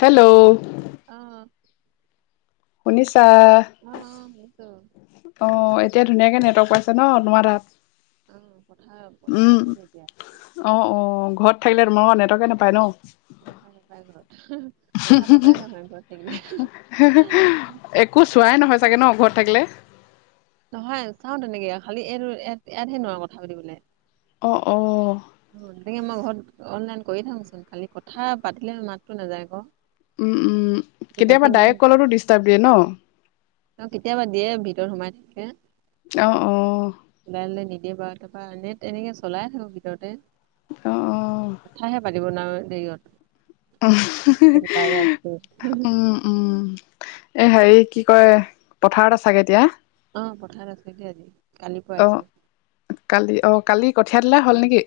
Hello! অ'। শুনিছা? অ', অ', শুনিছো। অ', এতিয়া ধুনীয়াকে নেটৱৰ্ক পাইছে ন তোমাৰ তাত? অ', পথাৰত উম পথাৰত আছো এতিয়া। অ', অ', ঘৰত থাকিলে তোমাৰ পৰা নেটৱৰ্কে নাপায় ন? নাপায় নাপায় ঘৰত। কথা পতাই নহয় ঘৰত থাকিলে। একো চোৱাই নহয় চাগৈ ন ঘৰত থাকিলে? নহয় চাওঁ তেনেকে। খালি এইটো ইয়াত ইয়াতহে নোৱাৰো কথা পাতিবলে। অ', অ',। [unintelligible] মই ঘৰত অনলাইন কৰি থাকোচোন। খালি কথা পাতিলে মাতটো নাযায় আকৌ। উম, উম। কেতিয়াবা ডাইৰেক্ট কলতো ডিষ্টাৰ্ব দিয়ে ন? অ', কেতিয়াবা দিয়ে ভিতৰত সোমাই থাকে। অ', অ'। কোনোবাই আনিলে নিদিয়ে। বা তাৰপা এনে তেনেকে চলাই থাকো ভিতৰতে। অ কথাহে পাতিব নোৱাৰো বেৰিয়ত। উম, উম। এ, হেৰি কি কয়, পথাৰত আছাগে এতিয়া। অ', পথাৰত আছো, দেই আজি কালি অ পইছো [unintelligible] কালি অ', কালি কঠিয়া তোলা অ হ'ল নেকি?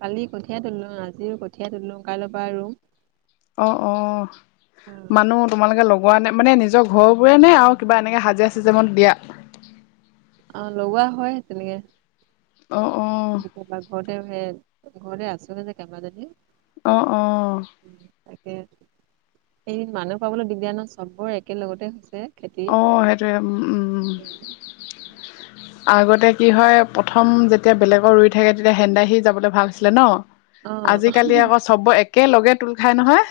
কালি কঠিয়াই তোলিলো, আজিও কঠিয়াই তোলিলো, কাইলৈৰ পৰা আৰু অ', অ', মানুহ তোমালোকে লগোৱা নে মানে নিজৰ ঘৰবোৰে নে আৰু কিবা এনেকে হাজিৰা চাজিৰা অকণ দিয়া? অ', লগোৱা হয় তেনেকে। অ', অ'। [unintelligible] ঘৰ ঘৰ আছে যে কমাজি [unintelligible] অ', অ'। উ, তাকে, সেই মানুহ পাবলৈ দিগদাৰ ন' সবৰে একেলগতে হৈছে। খেতি অ', সেইটোয়ে, উ, উম। আগতে কি হয়, প্ৰথম যেতিয়া বেলেগৰ ৰুই থাকে তেতিয়া হেন্দাই সি যাবলৈ ভাল আছিলে ন'। অ আজিকালি আকৌ চবৰে একে লগে তোল খাই নহয়।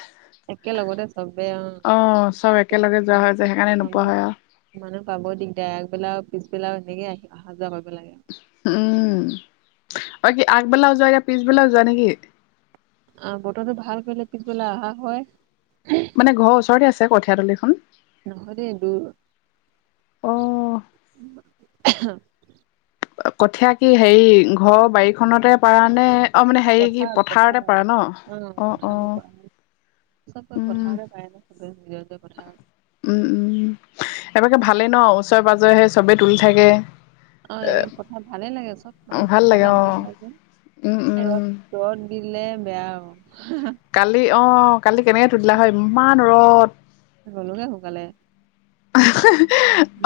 একেলগতে সবেই অ'। চব একেলগে যোৱা হয় যে সেইকাৰণে নোপোৱা হয় আৰু মানুহ পাব দিগদাৰ, আগবেলা আৰু পিছবেলা, এনেকে আহি অহা যোৱা কৰিব লাগে। উম, আৰু কি আগবেলাও যোৱা গে পিছবেলাও যোৱা নেকি? আৰু বতৰটো ভাল কৰিলে পিছবেলাই অহা হয়। মানে ঘৰৰ ওচৰতে আছে কঠিয়াতলীখন। নহয় দে দূৰ। অ'। কঠীয়া কি হেৰি ঘৰৰ বাৰীখনতে পাৰা নে? অ', মানে হেৰি কি পথাৰত পথাৰতে পাৰে পথাৰত ন' অ', অ'। সব গৈ উম। পথাৰতে পাৰে ন' সবে নিজৰ নিজৰ পথাৰ। উম, উম, এবাকে ভালেই ন' ওচৰে পাজৰে সেই চবেই তুলি থাকে। অ', তেনেকে পথাৰত ভালে লাগে, সব অ', মানুহ ভাল লাগে পথাৰলে আহি অ', পেলাই উম, যে উম। ৰ'দ দিলে বেয়া অ'। কালি অ' কালি কেনেকৈ তুলিলা হয়, ইমান ৰ'দ গ'লোগে সোনকালে।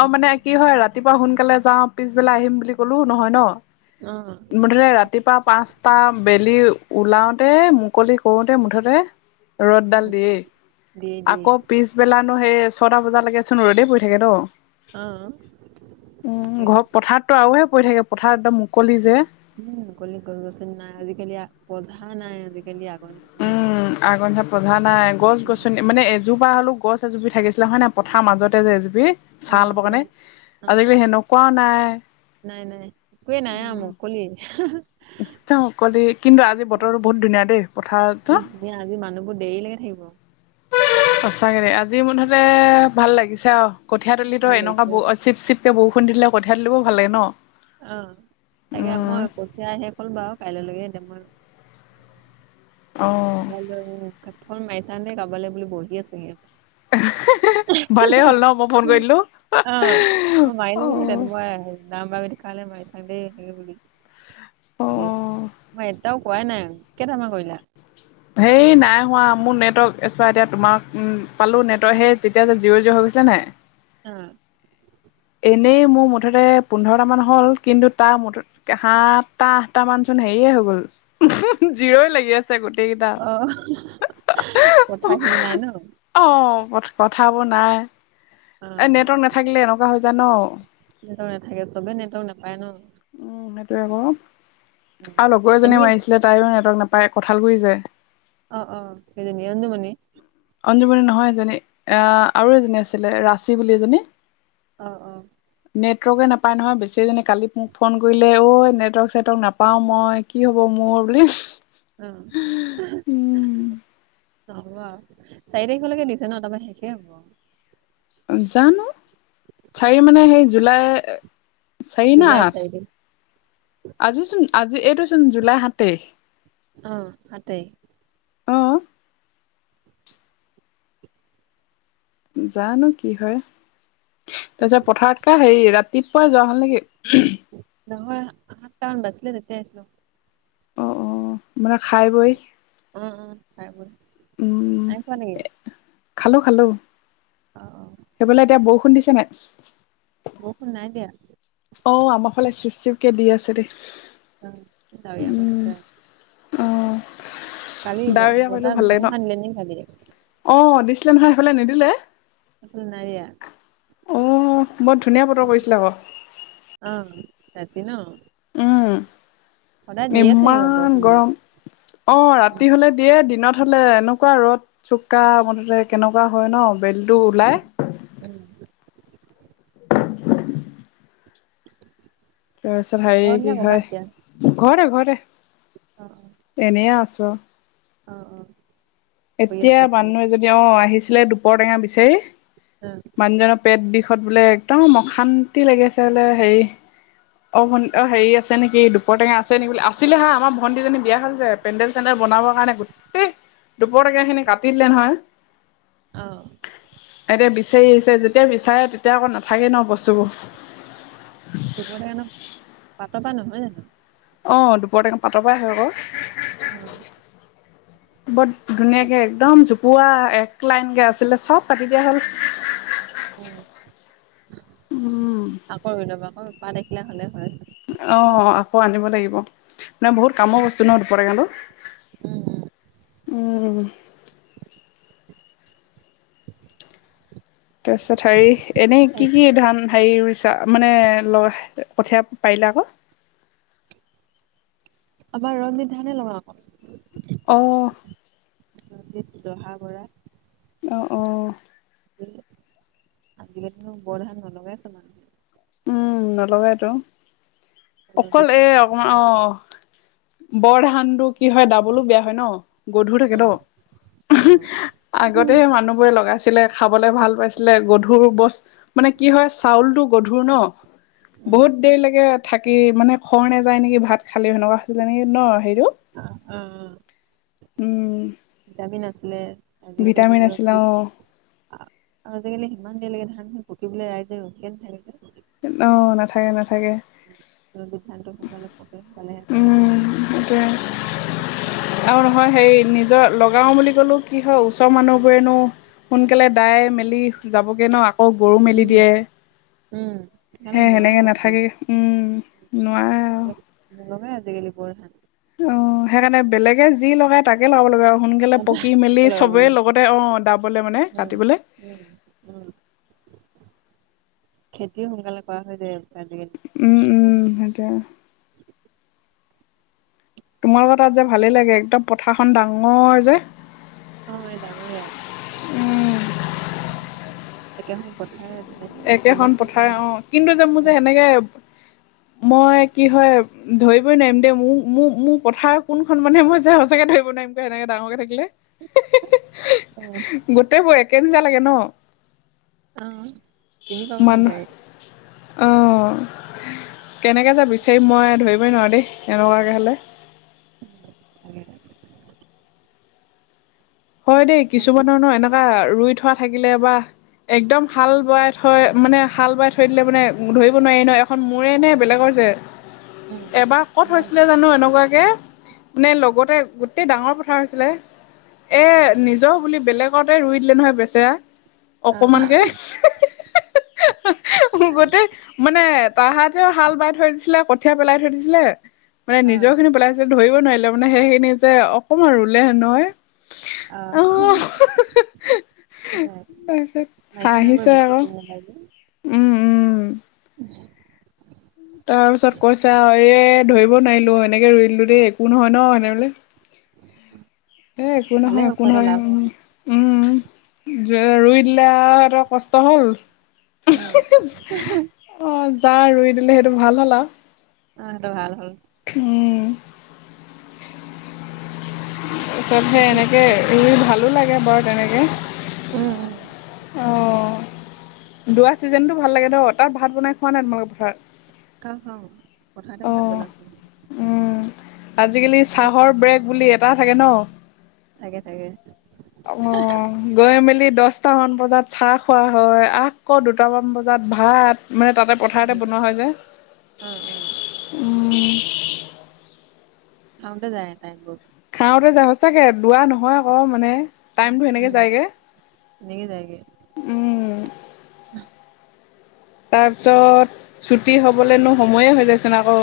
অ', মানে কি হয় ৰাতিপুৱা সোনকালে যাও, পিছবেলা আহিম বুলি কলেও নহয় ন'। অ'। মুঠতে ৰাতিপুৱা পাঁচটা বেলি ওলাওঁতে মুকলি কৰোতে মুঠতে অ ৰ'দডাল দিয়ে। দিয়ে দিয়ে আকৌ পিছবেলানো সেই ছয়টা বজালৈকে চোন ৰ'দেই পৰি থাকে ন'। অ উম, তাকে ঘ পথাৰতটো আৰুহে পৰি থাকে, পথাৰত একদম মুকলি যে। উম, মুকলি গছ গছনি নাই আজিকালি পধা নাই আজিকালি আগৰ নিচ উম, আগৰ নিচিনা পধা নাই, গছ গছনি উম। মানে এজোপা হ'লেও গছ জুপি থাকিছিলা হয় নে পথাৰ মাজতে যে এজুপি। অ ছা ল'ব কাৰণে, নাই অ আজিকালি সেনেকুৱাও নাই। নাই, নাই, একোৱে নাই আ মুকলি। মুকলি, কিন্তু আজি বতৰটো বহুত ধুনীয়া দেই, পথাৰতো এ আজি মানুহবোৰ দেৰিলৈকে থাকিব। সঁচাকে দে আজি মুঠতে ভাল লাগিছে আৰু কঠিয়াতলিটো ভাল এনেকুৱা লাগিছে ব চিপ চিপ কে বৰষুণ দিলে কঠীয়া তুলিবও ভালে ন'। অ' তাকে উম মই কঠিয়া শেষ হ'ল বাৰু কাইলৈকে এতিয়া মই অ'। বাই ফোন মাৰিছাে, কাবালে বুলি বহি আছো সিহঁতে উ' [unintelligible] ভালেই হ'ল ন' মই ফোন কৰি দিলোঁ। অ নম্বৰ কালে মাইছা দে সেই বুলি। [unintelligible] অ ভাবি আছো। মই এটাও কৰাই নাই, কেইটামান কৰিলা? হেই নাই হোৱা, মোৰ নেটৱৰ্ক নেপাই। এতিয়া তোমাক পালো নেটৱৰ্ক সেই তেতিয়া যে জিৰ' জিৰ' হৈ গৈছিলে নাই। উম, এনেই মোৰ মুঠতে পোন্ধৰটা মান হ'ল কিন্তু তাৰ মুঠ সাতটা-আঠটা মান চোন হেৰিয়ে হৈ গ'ল। জিৰ' লাগি আছে গোটেই কেইটা। অ কথাখিনি নাই ন অ, কথাবোৰ নাই। অ এ নেটৱৰ্ক নাথাকিলে এনেকুৱা হৈ যায় ন। নেটৱৰ্ক নাথাকে চবে নেটৱৰ্ক নাপায় ন। উম, সেইটয়ে আকৌ উম। আৰু লগৰ এজনী এনেকে মাৰিছিলে তাইৰো নেটৱৰ্ক নাপায়। কঁঠাল গোৰি যে অ, অ, সেইজনি অঞ্জুমণি। অঞ্জুমণি নহয় এজনী, আহ আৰু এজনী আছিলে ৰাচি বুলি এজনী। অ, অ, নেটৱৰ্কে নাপায় নহয়, বেচেৰীজনি। কালি মোক ফোন কৰিলে ঐ নেটৱৰ্ক-চেটৱৰ্ক নাপাওঁ মই। কি হ'ব মোৰ। বুলি উম, উম নহ'ব চাৰি তাৰিখলৈকে দিছে ন তাৰ শেষে হ'ব। জানো চাৰি মানে সেই জুলাই। চাৰি নে জুলাই আঠ চাৰি তাৰিখ আজিচোন আজি এইটো চোন জুলাই সাত তাৰিখ।। অ, সাত তাৰিখ। অ [inaudible] জানো কি হয়। তাৰ পিছত পথাৰত। হেৰি ৰাতিপুৱাই যোৱা হ'ল নেকি? নহয়, সাতটামান বাচিলে তেতিয়া আছিলো। অ, অ, মানে খাই-বই। উম, উম, খাই-বই নাই খোৱা নেকি? খালো-খালো। অ, সেইফালে এতিয়া বৰষুণ দিছে নে নাই? বৰষুণ নাই দিয়া। অ, আমাৰ ফালে চিপ-চিপ কে দি আছে দেই। অ, ডাৱৰীয়া কৰি উম থৈছে। অ কালি ডাৱৰীয়া কৰিলেও বতাহ- ভাল লাগে ন ধুমুহা [unintelligible] অ, দিছিলে নহয় সেইফালে নিদিলে? এইফালে নাই দিয়া অ, বৰ ধুনীয়া বতৰ পৰিছিলে আকৌ। অ' ৰাতি ন' উম সদায় ন' আছে নেকি ইমান বৰষূণ। গৰম অ' ৰাতি হলে দিয়ে, দিনত হলে এনেকুৱা ৰ'দ। চুকা মুঠতে কেনেকুৱা হয় ন' বেলটো ওলাই। উম, তাৰপিছত হেৰি ঘৰত নে কি কৰবাত এতিয়া হয় ঘৰতে- ঘৰতে। অ, এনেই আছো। অ, অ, শুই এতিয়া আছিলা চাগে মানুহ এজনী অ, আহিছিলে দুপৰটেঙা বিচাৰি উম, মানুহজনৰ পেট বিষত বোলে একদম অশান্তি লাগিছে বোলে হেৰি। অ, ভন্ি অ হেৰি আছে নেকি দুপৰটেঙা আছে নেকি বুলি আছিলে হা আমাৰ ভণটিজনী বিয়া হৈছে। পেণ্ন্দেল চেন্দেল বনাবৰ কাৰণে গোটেই দুপৰটকীয়া খিনি কাটি দিলে নহয়। অ, এতিয়া বিচাৰি আহিছে যেতিয়া বিচাৰে তেতিয়া আকৌ নাথাকে ন বস্তুবোৰ। দোপৰটেঙাতো পাতৰ পৰা নহয় জানো। অ, দুপৰটেঙা পাটৰ পৰা আহে আকৌ। অ'। বৰ পাত ধুনীয়াকে, একদম জোপোহা, এক লাইনকে আছিলে, চব কাটি দিয়া হ'ল। উম, উম আকৌ ৰুই ল'ব। আকৌ পাত এখিলা হ'লেই হয়েই চোন। অ', আকৌ আনিব লাগিব। মানে, বহুত কামৰ বস্তু ন' দুপৰ টেঙাটো উম উম। [inaudible] তাৰ পিছত, হেৰি, এনেই উম কি কি ধান হেৰি ৰুইছা, মানে কঠিয়া পাৰিলে আকৌ আমাৰ [unintelligible] ধানে লগাওঁ আকৌ অ'। [unintelligible] জহা [unintelligible] অ', অ'। আজিকালি নো বৰ ধান নলগাই চব মানুহে উম, নলগাইতো, অকল ৰঞ্জিত এই ধানে অকণমান অ' বৰ ধানটো কি হয়? ডাবল বেয়া হয় ন? গধুৰ থাকে উম ন? উম আগতে হে মানুহবোৰে লগাই ছিলে, খাবলৈ ভাল পাইছিলে। গধুৰ বস্তু, মানে কি হয়, চাউলটো গধুৰ ন? উম বহুত দেৰিলৈকে থাকি, মানে খৰ নাযায় নেকি? ভাত খালেও, সেনেকুৱা হৈছিল নেকি ন, হেৰিটো? অ', উম উম, উম ডাবি নাছিলে। ভিটামিন আজিকালিতোতো আছিলে অ আজিকালি সিমান দেৰি লাগে ধান চোন পকিবলৈ, ৰাইজে ৰখিয়েই থাকে দেখোন। অ', নাথাকে, নাথাকে। [unintelligible] কয় টোৱেই। আৰু নহয়, হেৰি, নিজৰ লগাওঁ বুলি ক'লোঁ কি হয়, ওচৰৰ মানুহবোৰেনো সোনকালে দাই-মেলি যাবগে ন'? অ', গৰু মেলি উম, দিয়ে উম। সেইকাৰণে সেই সেনেকে নোৱাৰোঁ নাথাকে উম নোৱাৰে আৰু [unintelligible] নলগাই আজিকালি বৰ ধান অ', সেইকাৰণে বেলেগে যি লগায় তাকে লগাব লাগিব আৰু সোনকালে পকি তাকে মেলি লগাব চবেই লাগিব লগতে, অ', দাবলৈ মানে উম, কাটিবলৈ উম উম, খেতিও সোনকালে কৰা হৈ যায় আজিকালি। উম, উম, সেইটোৱেই। তোমালোকৰ তাত যে ভালেই লাগে, একদম পথাৰখন ডাঙৰ যে অ', ইয়াত ডাঙৰে আৰু একেখন পথাৰেই ভাই, একেখন কেইবাখনো পথাৰ হ'ল। অ কিন্তু যে মোৰ যে উম। সেনেকে মই কি হয়? ধৰিবই নোৱাৰিম দেই মোৰ, মোৰ, মোৰ পথাৰখন কোনখন মানে, মই যে সঁচাকৈয়ে ধৰিব নোৱাৰিম। কে, সেনেকে ডাঙৰকে থাকিলে, উম, গোটেইবোৰ একে নিচিনা লাগে ন'? অ'। চিনি পাব মানুহ, দিগদাৰি। অ'। কেনেকৈ যে বিচাৰিম মই, ধৰিবই নোৱাৰোঁ দেই। এনেকুৱাকে হ'লে [inaudible] হয় দেই, কিছুমানৰ ন' এনেকুৱা ৰুই থোৱা থাকিলে বা একদম হাল বোৱাই থৈ, মানে হাল বোৱাই থৈ দিলে, মানে ধৰিব নোৱাৰি ন'? এখন মোৰেই নে বেলেগৰ যে, উম, এবাৰ ক'ত উম, হৈছিলে জানো, এনেকুৱাকে? মানে, লগতে গোটেই ডাঙৰ পথাৰ আছিলে। এ', নিজৰ বুলি বেলেগতে ৰুই দিলে নহয়, বেচেৰা অ', অকণমানকে গোটেই, মানে তাহাঁতেও হাল বাই থৈ দিছিলে, কঠীয়া পেলাই থৈ দিছিলে মানে অ'। নিজৰখিনি পেলাইছিল, ধৰিব নোৱাৰিলে। মানে সেইখিনিতে অকণমান ৰুলে নহয় আ আহ হয় নাই? তাৰপিছত মাইকী মানুহে হাঁহিছে বৰ বেছি আকৌ কৈ পেলাই যে। উম। উম তাৰ পিছত কৈছে আৰু এ, ধৰিব নোৱাৰিলোঁ এনেকে ৰুই দিলোঁ দেই একো নহয় ন' এনেহ'লে। [unintelligible] এ, একো ভালে নহয় হ'ল একো খোৱাটো নহয় লাভ হ'ল। উম। উম, ৰুই দিলে আৰু সিহঁতৰ কষ্ট হ'ল। অ', অ' যা ৰুই দিলে সেইটো ভাল হ'ল আৰু। অ' হেইটো ভাল হ'ল। উম। তাৰিছত সেই বাকী এনেকে ৰুই ভালো লাগে বাৰু তেনেকে। উম, উম, অ' দুৱা চিজনটো ভাল লাগে ন' তাত ভাত বনাই? খোৱা নাই তোমালোকে ভাত? খাওঁ খাওঁ। ককাহঁতে ভাত বনাইছেহে। উম আজিকালি চাহৰ ব্ৰেগ বুলি এটা থাকে ন'? থাকে থাকে। অ'। গৈ মেলি দছটামান বজাত চাহ খোৱা হয় আকৌ দুটামান বজাত ভাত মানে তাতে পথাৰতে উম, বনোৱা হয় যে। অ', অ', উম। খাওঁতে যায় টাইমবোৰ। খাওঁতে যায় সঁচাকে, দুৱা নহয় আকৌ মানে। টাইমটো সেনেকে উম, যায়গে এনেকে জাইগে। উম। তাৰপিছত ছুটি হ'বলৈনো সময়ে হৈ যায়চোন আকৌ।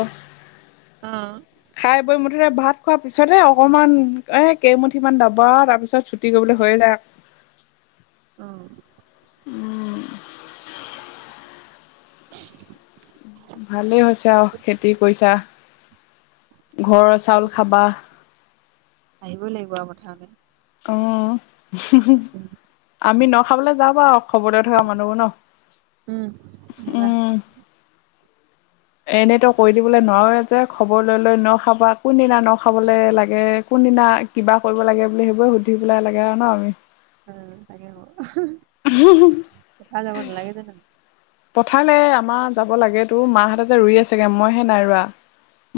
অ'। খাই বৈ মুঠতে ভাত খোৱাৰ পিছতেহে অকমান এ, কেইমুঠিমান দাবা, তাৰিছত ছুটি কৰিবলৈ হৈয়ে যায়। অ'। ভালেই হৈছে আৰু খেতি কৰিছা। ঘৰৰ চাউল খাবা। আহিবই লাগিব আৰু পথাৰতে। অ'। আমি ন' খাবলে যাওঁ বাৰু। অসমতেই থকা মানুহবোৰ ন'। উম, আহিবা। এনে তই কৈ দিবলৈ নোৱাৰই। যে খবৰ লৈ লৈ ন' খাবা, কোনদিনা ন' খাবলৈ লাগে কোনদিনা কিবা কৰিব লাগে বুলি সেইবোৰে সুধি পেলাই লাগে আৰু ন' আমি? উম, লাগে বাৰু শুকাই যাব নালাগে জাননে? পথাৰলৈ আমাৰ যাব লাগেতো। মাহঁতে যে ৰুই আছেগে মইহে নাই ৰোৱা।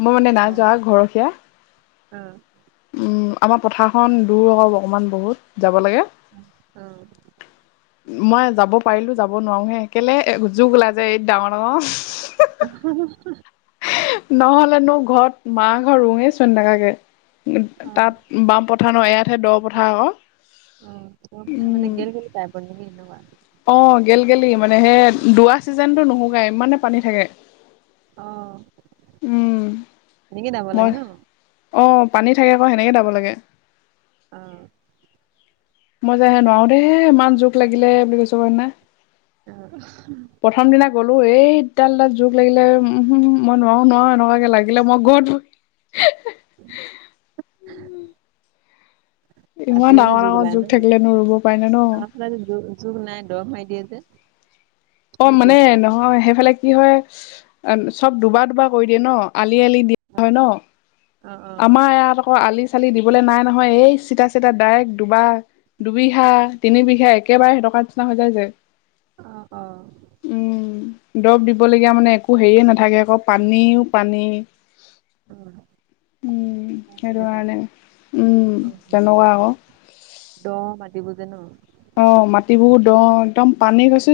মই মানে নাই অ', যোৱা, ঘৰখীয়া। অ', উম, আমাৰ পথাৰখন দূৰ হ'ব অকণমান বহুত যাব লাগে। অ'। মই যাব পাৰিলেওঁ যাব নোৱাৰোহে, কেলে যুক ওলাই যে এই ডাঙৰ ডাঙৰ। [unintelligible] নহ'লেনো ঘৰত মা ঘৰ ৰুঙেই চুই এ, নাথাকে। অ', তাত বামপত কথা নহয় ইয়াতহে দ পথাৰ আকৌ। অ' মত খাই মানে উম গেল গেলি টাইপৰ নেকি কেনেকুৱা? অ' গেল গেলি, মানে সেই দুৱা ছিজনটো নুশুকাই ইমানে পানী থাকে। অ' উম এনেকে যাব মই লাগে ন'? অ' পানী থাকে আকৌ সেনেকে যাব লাগে। অ'। মই য হে নোৱাৰো দেই ইমান জোখ লাগিলে বুলি কৈছ ক ন উ প্ৰথম দিনা গ'লো এই ইতিতাল জোখ লাগিলে উম মই নোৱাৰো নোৱাৰো এনেকুৱাকে লাগিলে মই গলো হ [unintelligible] [unintelligible] ইমান আজিকালি ডাঙৰ ডাঙৰ জুখ থাকিলেনো ৰুব পি ন ন জোখ নাই দৰ মাৰ দিয়ে যে অ তাত মানে যুগ নাই। নহয় সেইফালে কি হয় চব দুবাৰ দুবাৰ কৰি দিয়ে ন আলি আলি দি অ', হয় ন অ', আমাৰ ইয়াৰ আকৌ আলি চালি দিবলৈ নাই নহয় এই চিতা চিা ডাইৰেক্ট দুবা দুবিঘা তিনি বিঘা একেবাৰে টকাৰ নিচিনা হৈ যায় যে অ অ উম দৰৱ দিবলগীয়া মানে একো হেৰিয়ে নাথাকে আকৌ পানীও পানী উম, উম সেইটো তেনেকুৱা। কাৰণে উম উম, তেনেকুৱা আকৌ দ মাট বুজ নো অ মাটিবোৰ দম একদম পানী গৈছে